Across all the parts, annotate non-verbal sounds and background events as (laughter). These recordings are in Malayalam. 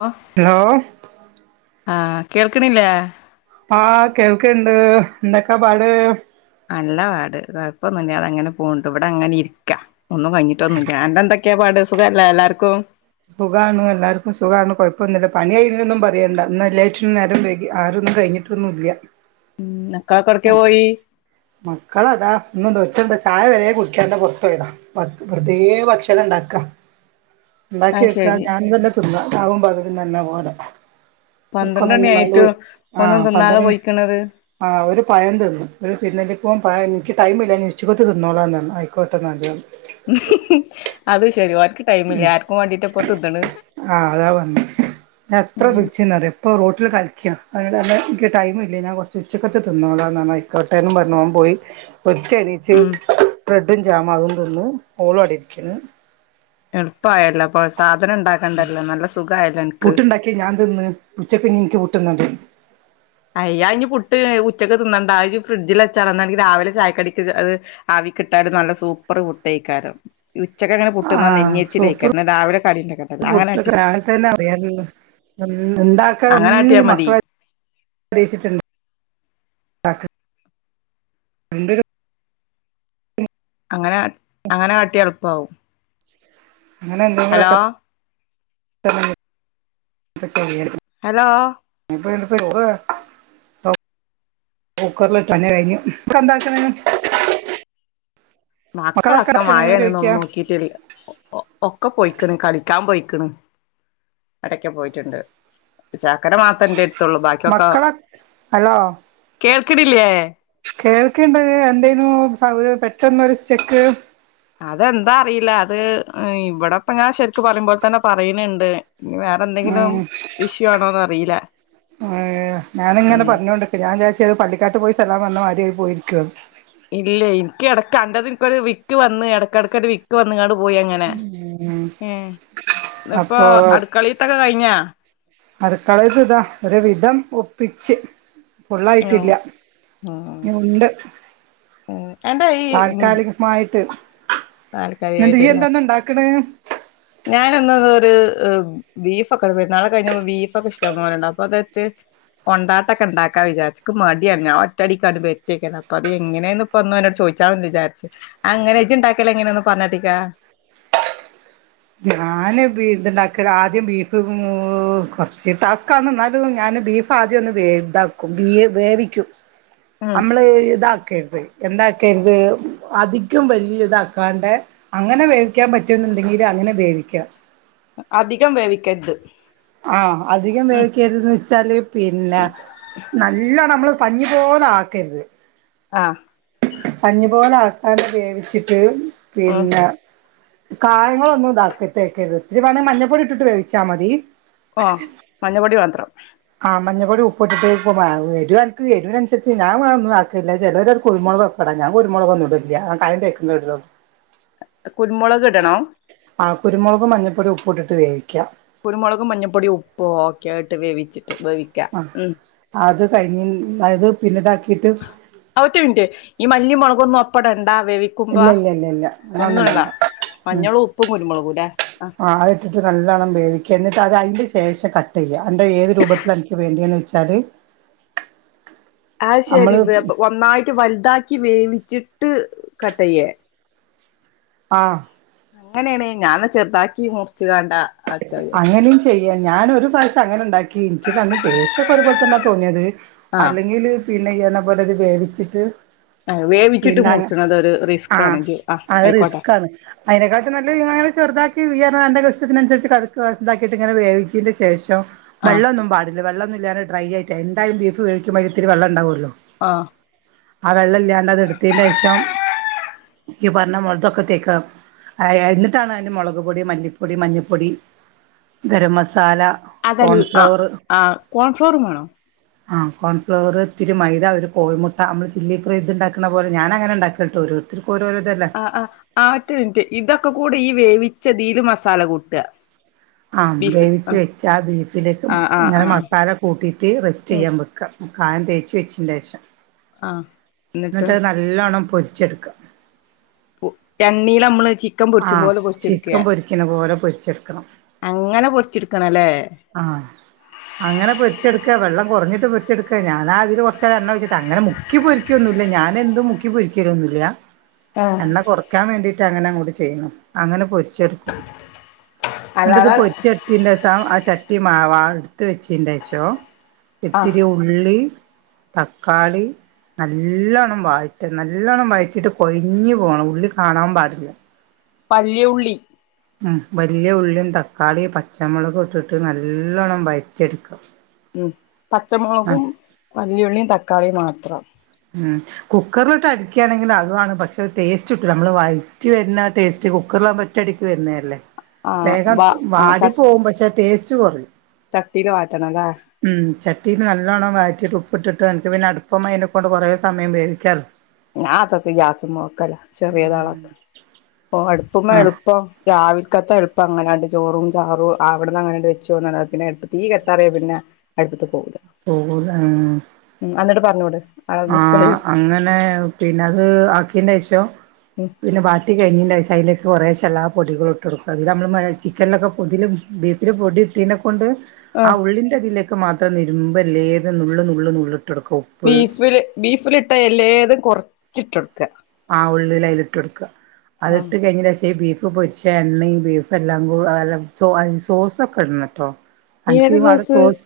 ഫ ഹലോ ആഹ കേൾക്ണില്ലേ ആഹ് കേൾക്കുണ്ട് എന്തൊക്കെ പാട്? നല്ല പാട് കുഴപ്പൊന്നുല്ലാതങ്ങനെ പോണ്ണ്ട് വിടെ അങ്ങനെ ഇരിക്കാ ഒന്നും കയിഞ്ഞിട്ടൊന്നില്ല ഞൻന്റെ എന്തൊക്കെയാ പാട് സുഖംല്ലേ എല്ലാവർക്കും? സുഖമാണ് എല്ലാവർക്കും സുഖാണ് കുഴപ്പൊന്നില്ല പണി കഴഞ്ഞൊന്നും പറയണ്ട ഇന്ന് എല്ലാത്തിനും നേരം വൈകി ആരൊന്നും കഴിഞ്ഞിട്ടില്ല ന്നുല്ലാ ഉം ഇക്കാക്കടക്കെ പോയി മക്കളതാ ഇന്നും ഒരുതനത് ചായ വരെ കുടിക്കാതെ പൊറത്ത് പോയതാ വെർതേ ഭക്ഷണണ്ടാക്കാ ഉണ്ടാക്കി അത് വെക്കാ ശരി ഞാൻ തന്നെ തിന്ന രാവും പകന്ന് തന്നെ പോലെ പന്ത്രണ്ടണി ഇവർക്കൊന്നും വേണ്ട ആയിട്ടും ഒന്നും ആഹ് തിന്നാതെ പന്ത്രണ്ട് പോയ്ക്കണത് ആഹ് ഒരു പയം തിന്ന് ഒരു തിന്നലി പോകവാൻ എനിക്ക് ടൈം മില്ലന്ന്നി ഉച്ചക്കത്തെ തിന്നോളാംന്ന് പറഞ്ഞു ആയിക്കോട്ടെന്നാല് പറഞ്ഞ് ഹ് ഹ് അത് ശെരി ഓൽക്ക് ടൈമില്ല ആർക്കും വേണ്ടീട്ടപ്പ തിന്ന്ണ് ആഹ അതാ പറഞ്ഞത് ഞാ എത്ര ഉം വിളിച്ചുന്നറിയോ ഇപ്പ റോട്ടില് കളിക്കാ അ എനിക്ക് ടൈമില്ല ഞാൻ കൊറച്ച് ഉച്ചക്കിട്ട് തിന്നോളാം ന്ന് പറഞ്ഞ് അയ്‌കോട്ടെന്നും പറഞ്ഞ് ഓൻ പോയി ഒരിത്തി എണീ ഉം ച്ച്ബ്രെഡും ജാമും അതും തിന്ന് ഓളും അവിടിരിക്ക്ണ് എളുപ്പായല്ലോ അപ്പോ സാധനണ്ടാക്കേണ്ടല്ലോ നല്ല സുഖായല്ലോ അനക്ക് പുട്ടുണ്ടാക്കി ഞാൻ തിന്ന് ഉച്ചക്കിനിൻക്ക് പുട്ടും കടലയും അയ് അയ്ഞി പുട്ട് ഉച്ചക്ക് തിന്നണ്ട അത് ഫ്രഡ്ജിൽ വച്ചാളാ എന്നാെങ്കിൽ രാവിലെ ചായക്കടിക് അത് ആവികിട്ടാല് നല്ല സൂപ്പർ പുട്ടയ്ക്കാരം ഉച്ചക്കങ്ങനെ പുട്ട്ന്നാല് ആഹ് നെഞ്ഞേ യ് സൂപ്പർ രിചിലേക്കാരം രാവിലെ കടീണ്ടാക്കല്ലോ അങ്ങനെട്ടിയോക്കാ ഉം ണ്ടാക്കിയതൊന്നും ഈ മക്കൾ (inaudible) അങ്ങനെ അങ്ങനെ കാട്ടിയാ എളുപ്പാവും അങ്ങനെ ഹലോ എന്തെങ്കിലൊക്കെ (unintelligible) ചെയ്യും ഹലോ (unintelligible) കുക്കറിലിട്ട് തന്നെ കഴിഞ്ഞു അവിടെ എന്താക്ണ് മക്കളൊക്കെ മായാണ് ചോദിക്കാ ന്നൊന്നും നോക്കിട്ടില്ല ഒക്കെ പോയിക്കണ് കളിക്കാൻ പോയിക്കണ് എടക്ക പോയിട്ടുണ്ട് ചക്കര മാത്രം ൻ്റെരിത്ത് ത്തുള്ളൂ ബാക്കിയൊക്കെ മക്കളൊ കേൾക്കണില്ലേ കേൾക്കേണ് ണ്ട് എന്തേനു പെട്ടെന്നൊരു സ്റ്റെക്ക് അതെന്താ അറിയില്ല അത് ഇവിടെപ്പ ഞാൻ ശരിക്കും പറയുമ്പോല തന്നെ പറയണണ്ട് ഇഞി വേറെ വേറെന്തെങ്കിലും ഉം ഇഷ്യു ആണോന്ന് അറിയില്ല ഏഹ് ഞാനിങ്ങനെ ഉം ഞാൻ പറഞ്ഞോണ്ട്ക്ക വിചാരിച്ച് അത് പള്ളിക്കാട്ട് പോയി സലാം പറഞ്ഞ മാര്യായി പോയിരിക്കാന് ഇല്ലേയ് എനിക്ക് ഇടയ്ക്ക് അൻ്റത് എനിക്കൊരു വിക്ക് വന്ന് ഇടയ്ക്കിടയ്ക്കൊ ഒരു വി ക്ക്‌ വന്നങ്ങാണ്ട് പോയി അങ്ങനെ ഏ ഇന്ന്പ്പോ അപ്പോ അടുക്കളീത്തൊക്കെ കഴിഞ്ഞോ അടുകളിത്തെതാ ഒരുവിധം ഒപ്പിച്ച് ഉം ഫുള്ളായിട്ടില്ല ഇനി ഉം ഉണ്ട് എന്റെ ഈ താൽക്കാലിക മായിട്ട് എന്നിട്ട് താൽക്കാലികായിട്ടുള്ള നീയ്യെന്താന്ന്ണ്ടാക്കണ് ഞാനന്നൊരു ഒരു ബീഫ്ക്കെ പെര്ന്നാളൊക്കെ കഴിഞ്ഞപ്പോ ബീഫൊക്കെ ഇഷ്ടം പോലണ്ട് അപ്പൊ അതേറ്റ് കൊണ്ടാട്ടൊക്കെ ണ്ടാക്കാ വിചാരിച്ച് ക്ക്മടിയാണ് ഞൻ ഒറ്റടിക്കാണ്ട് വരിട്ടി വെക്കാലാണ് അപ്പൊ അത് എങ്ങനെയന്ന് ഇപ്പൊന്നും എന്നോട് ചോയ്ചാ ചാരിച്ച് അങ്ങനെജി ഉണ്ടാക്കലങ്ങനെ ന്ന് പറഞ്ഞാട്ടിക്കാ ഞാന് ഇത്ണ്ടാക്കിയ ആദ്യം ബീഫ് കൊറച്ച് ടാസ് കാണ് എന്നാലും ഞാന് ബീഫ് ആദ്യം ഒന്ന് വേ ഇതാക്കും വ വേവിക്കും ഉം നമ്മള് ഇതാക്കരുത് എന്താക്കരുത് അധികം വലിയ ഇതാക്കാണ്ട് അങ്ങനെ വേവിക്കാൻ പറ്റുമുന്നുണ്ടെങ്കിൽ അങ്ങനെ വേവിക്കാ അധികം വേവിക്കരുത് ആഹ അധികം ഉം വേവിക്കരു ത്‌ന് വെച്ചാല് പിന്നെ നല്ല നമ്മള് പഞ്ഞി പോലെ ആക്കരുത് ആഹ പഞ്ഞിപോലെ ആക്കാതെ വേവിച്ചിട്ട് ഉം പിന്നെ കായങ്ങളൊന്നും ഇതാക്ക തേക്കരുത് ഒത്തിരി വേണ മഞ്ഞപ്പൊടി ഇട്ടിട്ട് വേവിച്ചാൽ മതി ഓ മഞ്ഞ പൊടി മാത്രം ആ മഞ്ഞപ്പൊടി ഉപ്പ്ട് ട്ട് ഇപ്പ എരുഅൻക്ക് എരുവിനൻസര്ച്ച് ഞാൻ ഒന്നും ആക്കേല്ല ചിലര് കുരു മുളകൊ അത ഞാൻ കുരുമുളകൊന്നും ഇട ലില്ല ഞാൻ കായംതേക്ക്ന്നെ ഇടലൊള്ളു. കുരുമുളക്ക്ടണം? ആ കുരുമുളക്കും, മഞ്ഞപ്പൊടി, ഉപ്പ് ഇടിട്ട് വേവിക്ക. കുരുമുളക്കും മഞ്ഞപ്പൊടിയും ഉപ്പും ഒക്കെ ഇട്ട് വേവിച്ചിട്ട് വേവി ആ അത് കയ്ഞ് അയ്ത് പിന്നെ ഇതാക്കിട്ട് ഒറ്റ മിൻറ്റ് ഈ മല്ലിമുളകൊന്നും ഒപ്പടണ്ടാ വേവി ക്കുമ്പ ഇല്ല ഇല്ല ഇല്ല ഇല്ല അതൊന്നും ഒന്നുടണ്ടാ ഇടണ്ട ഉം മഞ്ഞളും, ഉപ്പും, കുരുമുളകൂല്ലെ. ആ അത് ഇട് ട്ട് നല്ലോണ്ണം വേവിക്ക എന്നിട്ട് അത് അയ്ന്റെ ശേഷം കട്ടെ യ്യാ ന്ന്ട്ട് ഏത് രൂപത്തില അൻക്ക് വേണ്ടിയന്ന് വെച്ചാല് (inaudible) ആ ശെരി നമ്മള് അപ്പ ഒന്നായിട്ട് വൽ താക്കി വേവിച്ച്ട്ട് കട്ടയ്യേ? ആഹ്. അങ്ങനേണ് ഞാന്ന ചെർതാക്കി മുർച്ചാണ്ടാ അങ്ങനിം ചെയ്യ ഞാനൊര് പ്രാവശ്യം അങ്ങനെണ്ടാക്കി ക്കി ഇൻക്ക് രടും ടേസ്റ്റ് ഒക്കെ ഒരുപോെലെ തന്നെ തോന്ന്യത് ആഹ് അല്ലെങ്കില് പിന്നെ ഇയ്യർഞ്ഞ പോലെ വേവിച്ച്ട്ട് ആ വേവിച്ച്ട്ട് മുർച്ച്ണത് ഒരു റിസ്ക്കാണെങ്കി ആ ആയ്ക്കോട്ടെ. അയ്നെക്കാട്ടിം നല്ലേ ഇ യ്യങ്ങനെ ചെർതാക്കി ഇയർന്ന അന്റെലൊ ഇഷ്ടത്തിനൻസര്ച്ച് തെറക്ക് താക്കിട്ട് ഇങ്ങനെ വേവിച്ചേ ന്റെ ശേഷം ആഹ് വെള്ളന്നും പാടി വെള്ളൊന്നുല്ലാതെ ഡ്രൈ ആയിട്ടെ എാന്തായാലും ബീഫ് വേ വിക്കുമ്പോ അയ്ലിത്തിരി വെള്ളണ്ടാവൊല്ലോ. ആഹ്. ആ വെള്ളം ഇല്ല്യാണ്ടത് എട്ത്തേ ന്റെഷം ഈ പറഞ്ഞ മുതൊക്കെ തേക്ക. അത് അത് എന്നിട്ടാണം അറ്റെ മുളക്പൊടി, മല്ലിപ്പൊടി, മഞ്ഞപ്പൊടി ഗരംമസാല. അതല്ല അ അ കോൺഫ്ലവറും വേണോ? ആ കോൺഫ്ലവറ് ഇത്തിരി മൈദ ഒരു കോഴിമുട്ട അമ്മൾ ചില്ലി ഫ്ര ഇത് ഇണ്ടാക്ക്ണ പോലെ ഞാന അങ്ങനെ ഇണ്ടാക്കിട്ടൊരു ത്രക്കോരോഇതല്ലേ. അ ആ ഒറ്റ മിൻറ്റ് ഇതൊക്കെ കൂടി ഈ വേവിച്ചതീല് മസാല കൂട്ടാ. ആ വേവിച്ച് വെച്ച ആ ബീഫിലേക്ക് ആഹ് ആഹ് ഇങ്ങനെ ആഹ് മസാല കൂട്ടീട്ട് റെസ്റ്റെ ഉം യ്യാൻ വെക്ക. കായം തേച്ച് വെച്ചേറ്റേഷം. ആഹ്. എന്നിട്ട് ഇന്നട്ടത് നല്ലോണ്ണം പൊര്ച്ചെട്ക്കാ. ഉ എണ്ണീലമ്മള്ച്ചീ ആ ചിക്കൻ പൊരിക്ക്ണ പോലെ പൊര്ച്ചെട്ക്കണം. അങ്ങനെ പൊര്ച്ചിട്ക്കണല്ലേ. ആഹ് അങ്ങനെ പൊര്ച്ച്ട്ക്കെ വെള്ളംകൊർഞ്ഞിട്ട് പൊര്ച്ചെട് ക്കെ ഞാനാ അതില് കൊർചെണ്ണ ഒയ്ച്ചി ട്ട അങ്ങനെ മുക്കി പൊരി ക്ക്യൊന്നുല്ല ഞാൻ എന്നും മുക്കി പൊരിക്ക്യലൊന്നുല്യാ ആഹ് എണ്ണ കൊർ ക്കാൻ വേണ്ടീട്ട് അങ്ങനെ അങ്ങട് ചെയ്യ്ണ അങ്ങനെ പൊര്ച്ചെട്ക്കും ന്ന്ട്ട്ത് അല്ലാതെ പൊര്ച്ചെ ത്തിന്റെസം ആ ചട്ടി മാവാ എട്ത്ത് വെച്ചിന്റെഷം ആ ഇത്തിരി ഉള്ളി തക്കാളി നല്ലോണ്ണം വായ്റ്റ നല്ലോണ്ണം വയ് റ്റിട്ട് കൊഴ്ഞ്ഞ് പോണം ഉള്ളി കാണാൻ പാടില്ല. വല്ല്യള്ളി. ഉം വല്യ ഉള്ളീം തക്കാളി, പച്ചമുളക് ഇട്ടിട്ട് നല്ലോണ്ണം വയറ്റി എട്ക്ക. ഉം പച്ചമുളകും, വല്യുള്ളീം, തക്കാള്ളീം മാത്രം. ഉം. കുക്കർല്ട്ട് അട്ക്ക്യാണെങ്കി അതാണ് പക്ഷേ ടേസ്റ്റ് കിട്ടൂല നമ്മൾ വഴറ്റി വര്ന്ന ആ ടേസ്റ്റ് കുക്കർലാവുംമ്പോ ഒറ്റയടിക്ക് വര്ന്നല്ലേ ആ വേഗം വ ആ വാടി പോവും പക്ഷെ ടേസ്റ്റ് കൊറിം. ചട്ടീല് വാട്ടണലേ? ഉം ചട്ടീല് നല്ലോണ്ണം വയറ്റിയിട്ട് ഉപ്പിട്ടിട്ട് അൻക്ക് പിന്നെ അട്പ്പ്‌മ്മേ കൊണ്ട് കൊറേ സമയം വേവിച്ചാൽ ഞാ അതൊക്കെ ഗ്യാസുംമ്മ വെക്കല ചെറിയതാളൊക്കെ ഓ അടുപ്പ്മ്മ ആഹ് എള്പ്പം രാവിൽക്കത്തെ എൾപ്പ അങ്ങനാണ്ട് ചോറും ചാറും അവിട്ന്നങ്ങനണ്ട് വെച്ചോന്ന്ണ് പിന്നെ എട്ക് തീ കെട്ടാറിയ പിന്നെ അട്പ്പത്ത്ക്കോവൂല. പോവൂലാ ഉം അന്നിട്ട് പർഞ്ഞൂട് ആഹ് അങ്ങനെ പിന്നെത് ആക്കിന്റെശം ഉം പിന്നെ വാട്ടി കഴിഞ്ഞേന്റെഷം അയ്ല് കൊറേശ ല്ലാ പൊടികള് ഇട്ട് കൊട്ക്കും. അതില് നമ്മള് ചിക്കൻലൊക്കെ പുതില് ബീഫിൽ പൊടി ഇട്ടീനെകൊണ്ട് ആ ഉള്ളിന്റെ തിലേക്ക് മാത്രം നിരുമ്പല്ലേ ഏത് നുള്ള് നുള്ള് നുള്ള് ഇട്ടൊട്ക്കും. ബീഫ് ല് ബീഫല് ട്ടാ എല്ലേതും കൊർച്ചിട്ടൊട്ക്ക ആഹ് ഉള്ള്ല് അയ്ലിട്ടൊട്ക്ക ആ അതിട്ട് കഴിഞ്ഞേന്റെഷം ഈ ബീഫ് ക്കെ പൊര്ച്ച എണ്ണിം ബീഫു എല്ലാം കൂ സോസൊക്ക ഇടണംട്ടോ. അൻക്ക് ഇവാടെ സോസ്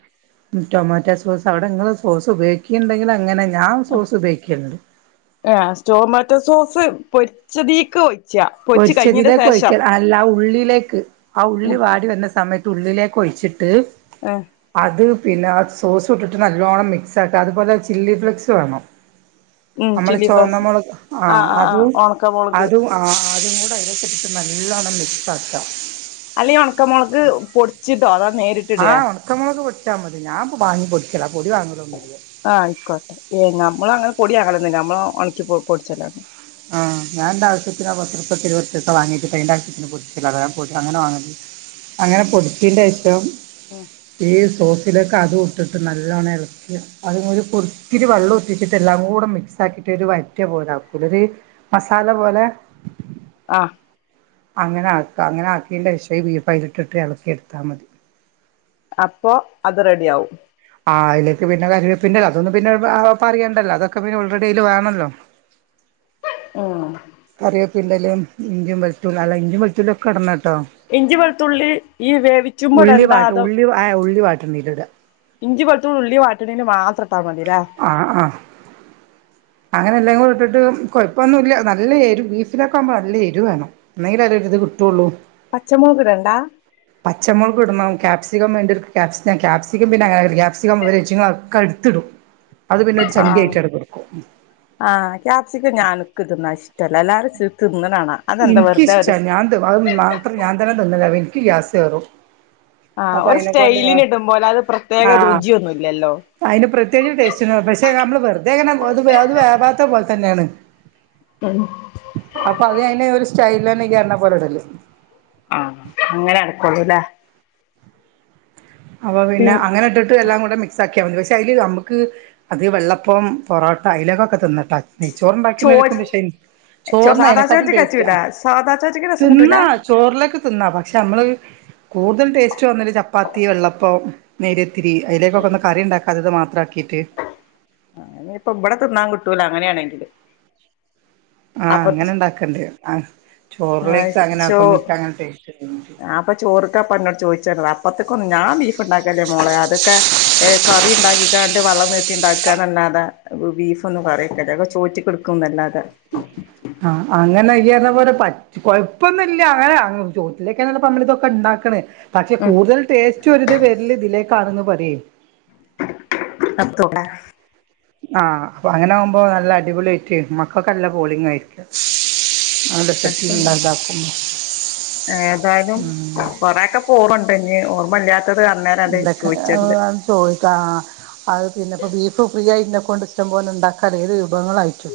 ടൊമാറ്റോ സോസ് അവിടെങ്ങള് സോസ് ഉപയോഗിക്കീണ്ടെങ്കില് അങ്ങനെ ഞാൻ സോസ് ഉപയോഗിക്കൽണ്ട് ഏ സ്‌റ്റോമാറ്റോ സോസ് പൊരിച്ചതീക്ക് ഒയി പൊരിച്ചതിലേക്ക് ഒഴിക്കൽ അല്ല ആ ഉള്ളിയിലേക്ക് ആ ഉള്ളി വാടി വന്ന സമയ തുള്ളിലേക്കൊഴിച്ചിട്ട് ഏഹ് അത് പിന്നെ ആ സോസുട്ട്ട്ട് നല്ലോണം മിക്സ് ആക്ക. അതുപോലെ ചില്ലി ഫ്ലേക്സ് വേണം. ഉം നമ്മളെ ചില്ലി ഫ്ലസ് ചോന്നമൊളക് ആഹ് അതും അതും ആഹ് അതും കൂടെ അയ്ലേക്ക്ട്ട്ട്ട് നല്ലോണം മിക്സ് ആക്ക അല്ലെ ഈ ഒൺക്ക മൊളക് പൊട്ച്ചിട്ടോ അതോ ആഹ് ഒൺക്ക മൊളക് പൊട്ച്ചാ മതി. ഞാൻ വാങ്ങി പൊടിക്കല പൊടി വാങ്ങലൊന്നുല്ല. ആഹ് ആയിക്കോട്ടെ ഏഹ് നമ്മളങ്ങനെ പൊടി വാങ്ങലൊന്നുല്ല. നമ്മള് ഒൺക്കി പൊട്ച്ചലാ ആഹ് ഞാൻ ന്റെ ആവശ്യത്തിന പത്തുർപ്യട്ത്ത് ഇരുവൊർപ്യട്ത്തോ വാങ്ങിട്ട് പ്പയ്ന്റെ ആവശ്യത്തിന് പൊടിച്ചലാ അങ്ങനെ വാങ്ങല് അങ്ങനെ ഉം പൊട്ച്ചീന്റെശം ഉം ഈ സോസിലേക്ക് അതും ഇട്ട്ട്ട് നല്ലോണം എൾക്ക അത് ഒരു പൊട് ത്തിരി വെള്ളം ഉറ്റിച്ചിട്ട് എല്ലാം കൂടെ മിക്സ് ആക്കിയിട്ട് ഒരു വയറ്റിയ പോല ആക്കൂലെ ഒര് മസാല പോലെ ആഹ് അങ്ങനെ ആക്ക അങ്ങനെ ആക്കീന്റെശേ ഈ ബീഫ് അയ്ല്ട്ടിട്ട് എളക്കിയെട്ത്താ മതി. അപ്പോ അത് റെഡി ആവും. ആഹ് അയ്ലേക്ക് പിന്നെ കരി വേപ്പിന്റെല അതൊന്നും പിന്നെ പറയേണ്ടല്ലോ അതൊക്കെ പിന്നെ ഓൾറെഡി അയ്ല് വേണല്ലോ. (unintelligible) കറിയേപ്പിന്റെലിം ഇഞ്ചും വെൾത്തൂ അല്ല ഇഞ്ചി വെൽത്തൂള്യോക്കെ ഇടണട്ടോ. ഇഞ്ചിം വെൾത്തുള്ളി ഈ വേവിച്ചുമ്പൊടണ്ടാ അതോ ഏ ഉള്ളി വാട്ട്ണീല് ഇട ഇഞ്ചിം വെൾത്തു ഉള്ളി വാട്ട്ണീല് മാത്രം ട്ടാ മതിലേ. ആഹ് അഹ് അങ്ങനെ എല്ലാം കൂടി ഇട്ടിട്ട് കൊഴപ്പൊന്നുംല്ല. നല്ല എരു ബീഫിലൊക്കെ ആക്മ്പോ നല്ല എരു വേണം. എന്നെയ്ലേ ഒര് ഇത് കിട്ടുള്ളൂ. പച്ചമൊളക് ടണ്ടാ? പച്ച മൊൾക്ടണം കാപ്സിക്കം വേണ്ട്യാൽക്ക് ക്യാപ്സം ക്യാപ്‌സിക്കം പിന്നെ അങ്ങന ക്യാപ്‌സിക്കം (unintelligible) ഒക്കെ ഇട്ത്ത്ടും. അത് പിന്നെ ഒരു ചണ്ടി ആഹ് ആയിട്ട് അവിടെ കെട്ക്കും. ആഹ് ക്യാപ്സിക്കം ഞാന് ക്ക് തിന്നാ ഇഷ്ടല്ല. എല്ലാരും തിന്ന്ണാണ അതെന്താ വെർതെ ഒര് എനിക്കിഷ്ടാ ഞാൻ അത് മാത്രം ഞാൻ തന്നെ തിന്നല്ല അപ്പൊ ഇൻക്ക് ഗ്യാസേറും. ആഹ് ഒരു സ്റ്റൈലിന് ഇടും പോലെ അത് പ്രത്യേക രുചിയൊന്നുംല്ലല്ലോ അയ്ന് പ്രത്യേകിച്ച് ടേസ്റ്റ പശേ ഞമ്മള് വെർതെ ഇങ്ങനെ അത് അത് വേവാത്ത പോൽ തന്നെയാണ്. ഉം അപ്പൊ അത് അഹ് ഒരു സ്റ്റൈല് തന്നെ എണ്ണം പോലടല്ലേ ആഹ് അങ്ങനെ അടക്കള്ളൂല്ലേ അപ്പൊ പി പിന്നെ അങ്ങനെട്ട ട്ട് എല്ലാം കൂടെ മിക്സ് ആക്കാ മതി പക്ഷെ അതില് നമുക്ക് അത് വെള്ളപ്പം പൊറോട്ട അലെക്കൊക്കെ തിന്നിട്ടാ നെയചോർ ചോ ഉണ്ടാക്കി എടുക്കും പക്ഷെ ചോറിന സാദാ അനെക്കാട്ടും ചോറ്റ്ക്ക് ടേസ്റ്റ് പറ്റൂല ആഹ് സാദാ ചോറ്റ്ക്ക് രസം തിന്ന കിട്ടൂല ചോറിലൊക്കെ തിന്ന പക്ഷെ നമ്മള് കൂടുതൽ ടേസ്റ്റ് വന്നല് ചപ്പാത്തി വെള്ളപ്പം നേയര്ത്തിരി അതിലേക്കൊക്കെ ഒന്ന് കറി ഉണ്ടാക്കാത്തത് മാത്രമാക്കിയിട്ട് ആഹ് ഇപ്പൊ ഇവിടെ തിന്നാൻ കിട്ടൂലോ അങ്ങനെയാണെങ്കില് ആഹ് അപ്പ അങ്ങനെ ഉണ്ടാക്കണ്ടേ ചോറിലേക്ക് അങ്ങനെ ആക്കുമ്പങ്ങനെടേസ്റ്റ് അപ്പൊ ചോറ്ക്കാപ്പ എന്നോട് ചോദിച്ചിര അപ്പത്തക്കൊന്ന് ഞാ ഉണ്ടാക്കല്ലേ മോളെ അതൊക്കെ കറി ഉണ്ടാ‌ക്കി വെള്ളം നീട്ടി ഉണ്ടാക്കാനല്ലാതെ ബീഫ് ഒന്നും കറിവെക്കില്ല ഒക്കെ ചോയിച്ചിട്ട് അടുക്കുന്നലത്തെ ആഹ് അങ്ങനെയുന്ന പോലെ പ കൊഴപ്പൊന്നുംല്ല അങ്ങനെ ചോട്ടിലേ (unintelligible) ഉണ്ടാക്കണ് പക്ഷെ ഉം കൂടുതൽ ടേസ്റ്റ് ഒരിത് വരിൽ ഇതിലേക്കാണെന്ന് പറയേ (inaudible) ആഹ് അപ്പൊ അങ്ങനെ ആകുമ്പോ നല്ല അടിപൊളി ആയിട്ട് മക്കൾക്കല്ല പോളിങ്ങ ആയിരിക്ക രസണ്ട ഏതായാലും കൊറക്കെ ഓർമുണ്ട് ഇഞ് ഓർമ്മ ഇല്ലാത്തത് അന്നേരം അത് ചോദിച്ചിത് ചോറ് താ അത് പിന്നെ ഇപ്പോൾ ബീഫ് ഫ്രീ ആയിട്ടതിനെകൊണ്ട് ഇഷ്ടം പോലെ ഉണ്ടാക്കാ അല്ല ഏത് വിഭവങ്ങളായിട്ടും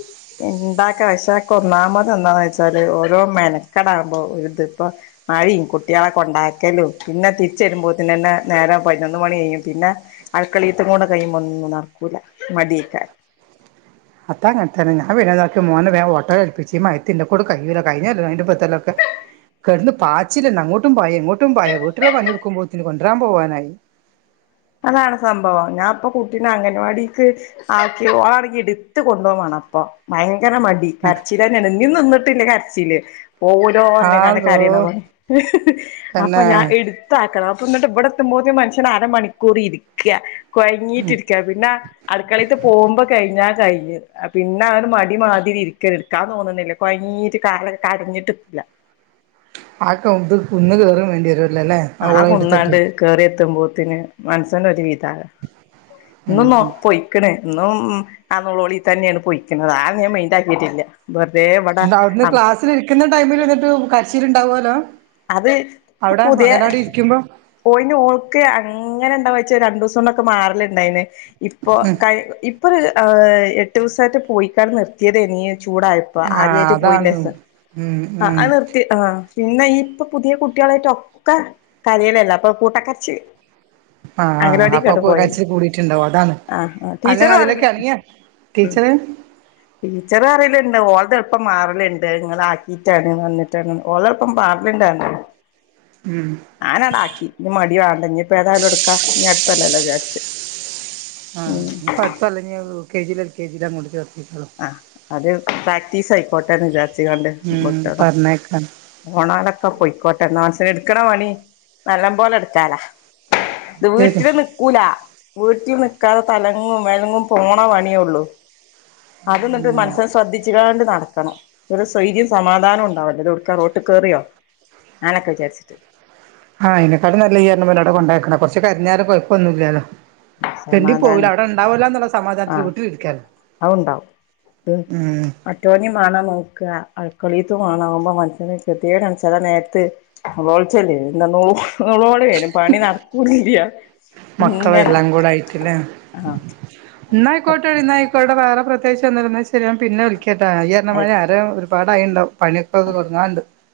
ഉണ്ടാക്ക പശക്ക ഒന്നാമത് എന്താന്ന് വെച്ചാല് ഓരോ മെനക്കടാകുമ്പോ ഇതി ഇപ്പ മഴയും കുട്ടികളെ കൊണ്ടാക്കലും പിന്നെ തിരിച്ചെരുമ്പോ തന്നന്നെ നേരം പതിനൊന്ന് മണി കഴിയും പിന്നെ അടാക്കളീത്ത കൊടെ കഴിയുമോ ഒന്നിന്നും നടക്കൂല മടക്കാ അത്താ അങ്ങനത്തന്ന ഞാൻ വനതാക്കി മോൻ ഓട്ടോ കൽപ്പിച്ച് മയത്തിന്റെ എന്നെ കൊണ്ട് കഴിയില്ല കഴിഞ്ഞക്കോലം അതിന്റെമുമ്പ്ത്തെ കൊല്ലവും ഒക്കെ കിടന്ന് പാച്ചില്ലണ്ട് അങ്ങോട്ടുംതായ ഇങ്ങോട്ടും പായ വീട്ടിലുള്ള പണി ടുക്ക്പോന്നന് കൊണ്ടവരാൻ പോവാനായി അതാണ് സംഭവം ഞാൻ ഇപ്പ കുട്ടീനെ അംഗൻവാടിക്ക് ആ‌ക്കി ഓളാണെങ്കി എടുത്ത് കൊണ്ടുപോക വേണം അപ്പ ഭയങ്കര മടി കരച്ചി തന്നെയാണ് ഇനും നിന്നിട്ടില്ലേ കരച്ചിയില് (unintelligible) കാണ ആതോ കരയണ പോലെ അപ്പൊ തന്നെ ഞാൻ എടു (unintelligible) അപ്പൊ എന്നിട്ട് ഇവിടെ എത്തുമോത്തെ മനുഷ്യൻ അരമണിക്കൂർ ഇരിക്കുക കൊഴങ്ങിട്ടിരിക്ക പിന്നെ അടുക്കളയിത്ത് പോകുമ്പോൾ കഴിഞ്ഞാ കഴിഞ്ഞത് പിന്നെ അവടെ മടി മാതിരി ഇരിക്കരു എടു നിക്കാൻ തോന്നുന്നില്ല കൊയഞ്ഞീറ്റ് കാലാക്കെ കടഞ്ഞിട്ടില്ല ആക്ക (unintelligible) ഇന്ന് കയറൻ വേണ്ടി വരുല്ലോ അല്ലേ ആഹ് കൊന്നാണ്ട് കറി എത്തുമ്പോത്തിന് മനസ്സന്റെ ഒരു ഇതാകും ഉം ഇന്നും നോ ഉം പൊയിക്കണ ഇന്നും ആളി തന്നെയാണ് പൊയിക്കണുന്നത് ആഹ് ഞാൻ മൈന്റ് ആക്കിയിട്ടില്ല വെറുതെ ഇവിടെ (unintelligible) അവിന്ന് ക്ലാസ്സിൽ ഇരിക്കുന്ന ടൈമിൽ വന്നിട്ട് കരിച്ചിൽ ഉണ്ടാവുവല്ലോ അത് ഇപ്പൊ പുതിയ ഓയിന് ഓൾക്കെ അങ്ങനെ ഇണ്ടാവ വച്ച രണ്ടു ദിവസം കൊണ്ടൊക്കെ മാറലുണ്ടായിന് ഇപ്പോ കൈ ഇപ്പൊ ഒരു എട്ട് ദിവസമായിട്ട് പോയിക്കാണ് നിർത്തിയത് ആയിരുന്നു ചൂടായിട്ട് അപ്പൊ ആഹ് ആദ്യായിട്ട് അതാണ് പോയിന്റെ രസം ഉം ആഹ് ഉം അഹ് നിർത്തിയ ആഹ് പിന്നെ ഈ ഇപ്പൊ പുതിയ കുട്ടികളായിട്ട ഒക്കെ കരായലല്ല അപ്പൊ കൂട്ടകരച്ചിൽ ആഹ് ആഹ് അപ്പൊ കരച്ചില് കൂടിട്ടുണ്ടാവോ അതാണ് ആ ആ ടീച്ചറ് അല്ലെങ്കിൽ അതിലൊക്കെ പറയും അണങ്ങിയ ഉം ടീച്ചറ് ടീച്ചർ അറിയിയുണ്ട് ഓള എളുപ്പം മാറലുണ്ട് നിങ്ങ ആക്കിയിട്ടാണ് വന്നിട്ടാണ് ഓള എളുപ്പം ലിണ്ടാണ് (unintelligible) ഉം ഞാനടാക്കി ഇനി മടി വേണ്ട ഇനി ഇപ്പൊ തായാലും എടുക്കാ ഇനി അടുത്തല്ലല്ലോ വിചാരിച്ച് ഉം ആഹ് പ അടുത്തല്ലെങ്ക യൂ കെ ജി ഒരു എ കെ ജി അങ്ങോട്ട് ചർട്ട ആഹ് അത് പ്രാക്ടീസ് ആയിക്കോട്ടെന്ന് വിചാരിച്ച കണ്ട് ഉം മുട്ടത പറഞ്ഞേക്കാം പോണാലൊക്കെ പോയിക്കോട്ടെ എഹ് എന്നാ മനസന് എടുക്കണ പണി നല്ല പോലെ എടുത്താലാ ഇത് ശരി വീട്ടില് നി നക്കൂല വീട്ടിൽ നിക്കാതെ തലങ്ങും വേലങ്ങും പോണ പണിയള്ളൂ അത്ന്നിട്ട് മനസ്സന് ശ്രദ്ധിച്ചുകാണ്ട് നടും ആ ഒരു ശൈതിം സമാധാനവും ഉണ്ടാവല്ലേ ഇത് ഉടുക്കാ റോട്ട് കേറിയോ ഞാനൊക്കെ വിചാരിച്ചിട്ട് ആഹ അതിനനക്കാട് നല്ലഈ പോലടടെ കൊണ്ടാക്കക്കണം കൊറച്ച് കരിഞ്ഞാല കുഴപ്പൊന്നുമില്ലല്ലോ തെണ്ടി പോകൂല്ല സമാധാനം അവിടെ ഉണ്ടാവല്ലോ എന്നുള്ള സമാധാനത്തി വീട്ടിൽ ഇരിക്കലെ അ ഉണ്ടാവും ഉം അറ്റോനും മാണ നോക്ക അൾക്കളീത്ത കാണകുമ്പോൾ മനുഷ്യന് കൃത്യേയുടെനച്ചതാ നേരത്ത് നോളിച്ചല്ലോ ന നൂളോള വും പണി നടക്കുന്നില്ല ഇങ്ങനെ യിട്ട ന കൊട്ട ന (inaudible) ഇവി വേറെ പ്രത്കിച്ച്ന്നിരുന്ന ശരി പിന്നെ വിളിക്കേട്ടാ നി ആഹ് അയ്യരന്മാര് ആ ഒരുപാടയി ഉണ്ടാവും പണിയൊക്കെത് തുടുങ്ങാറുണ്ട്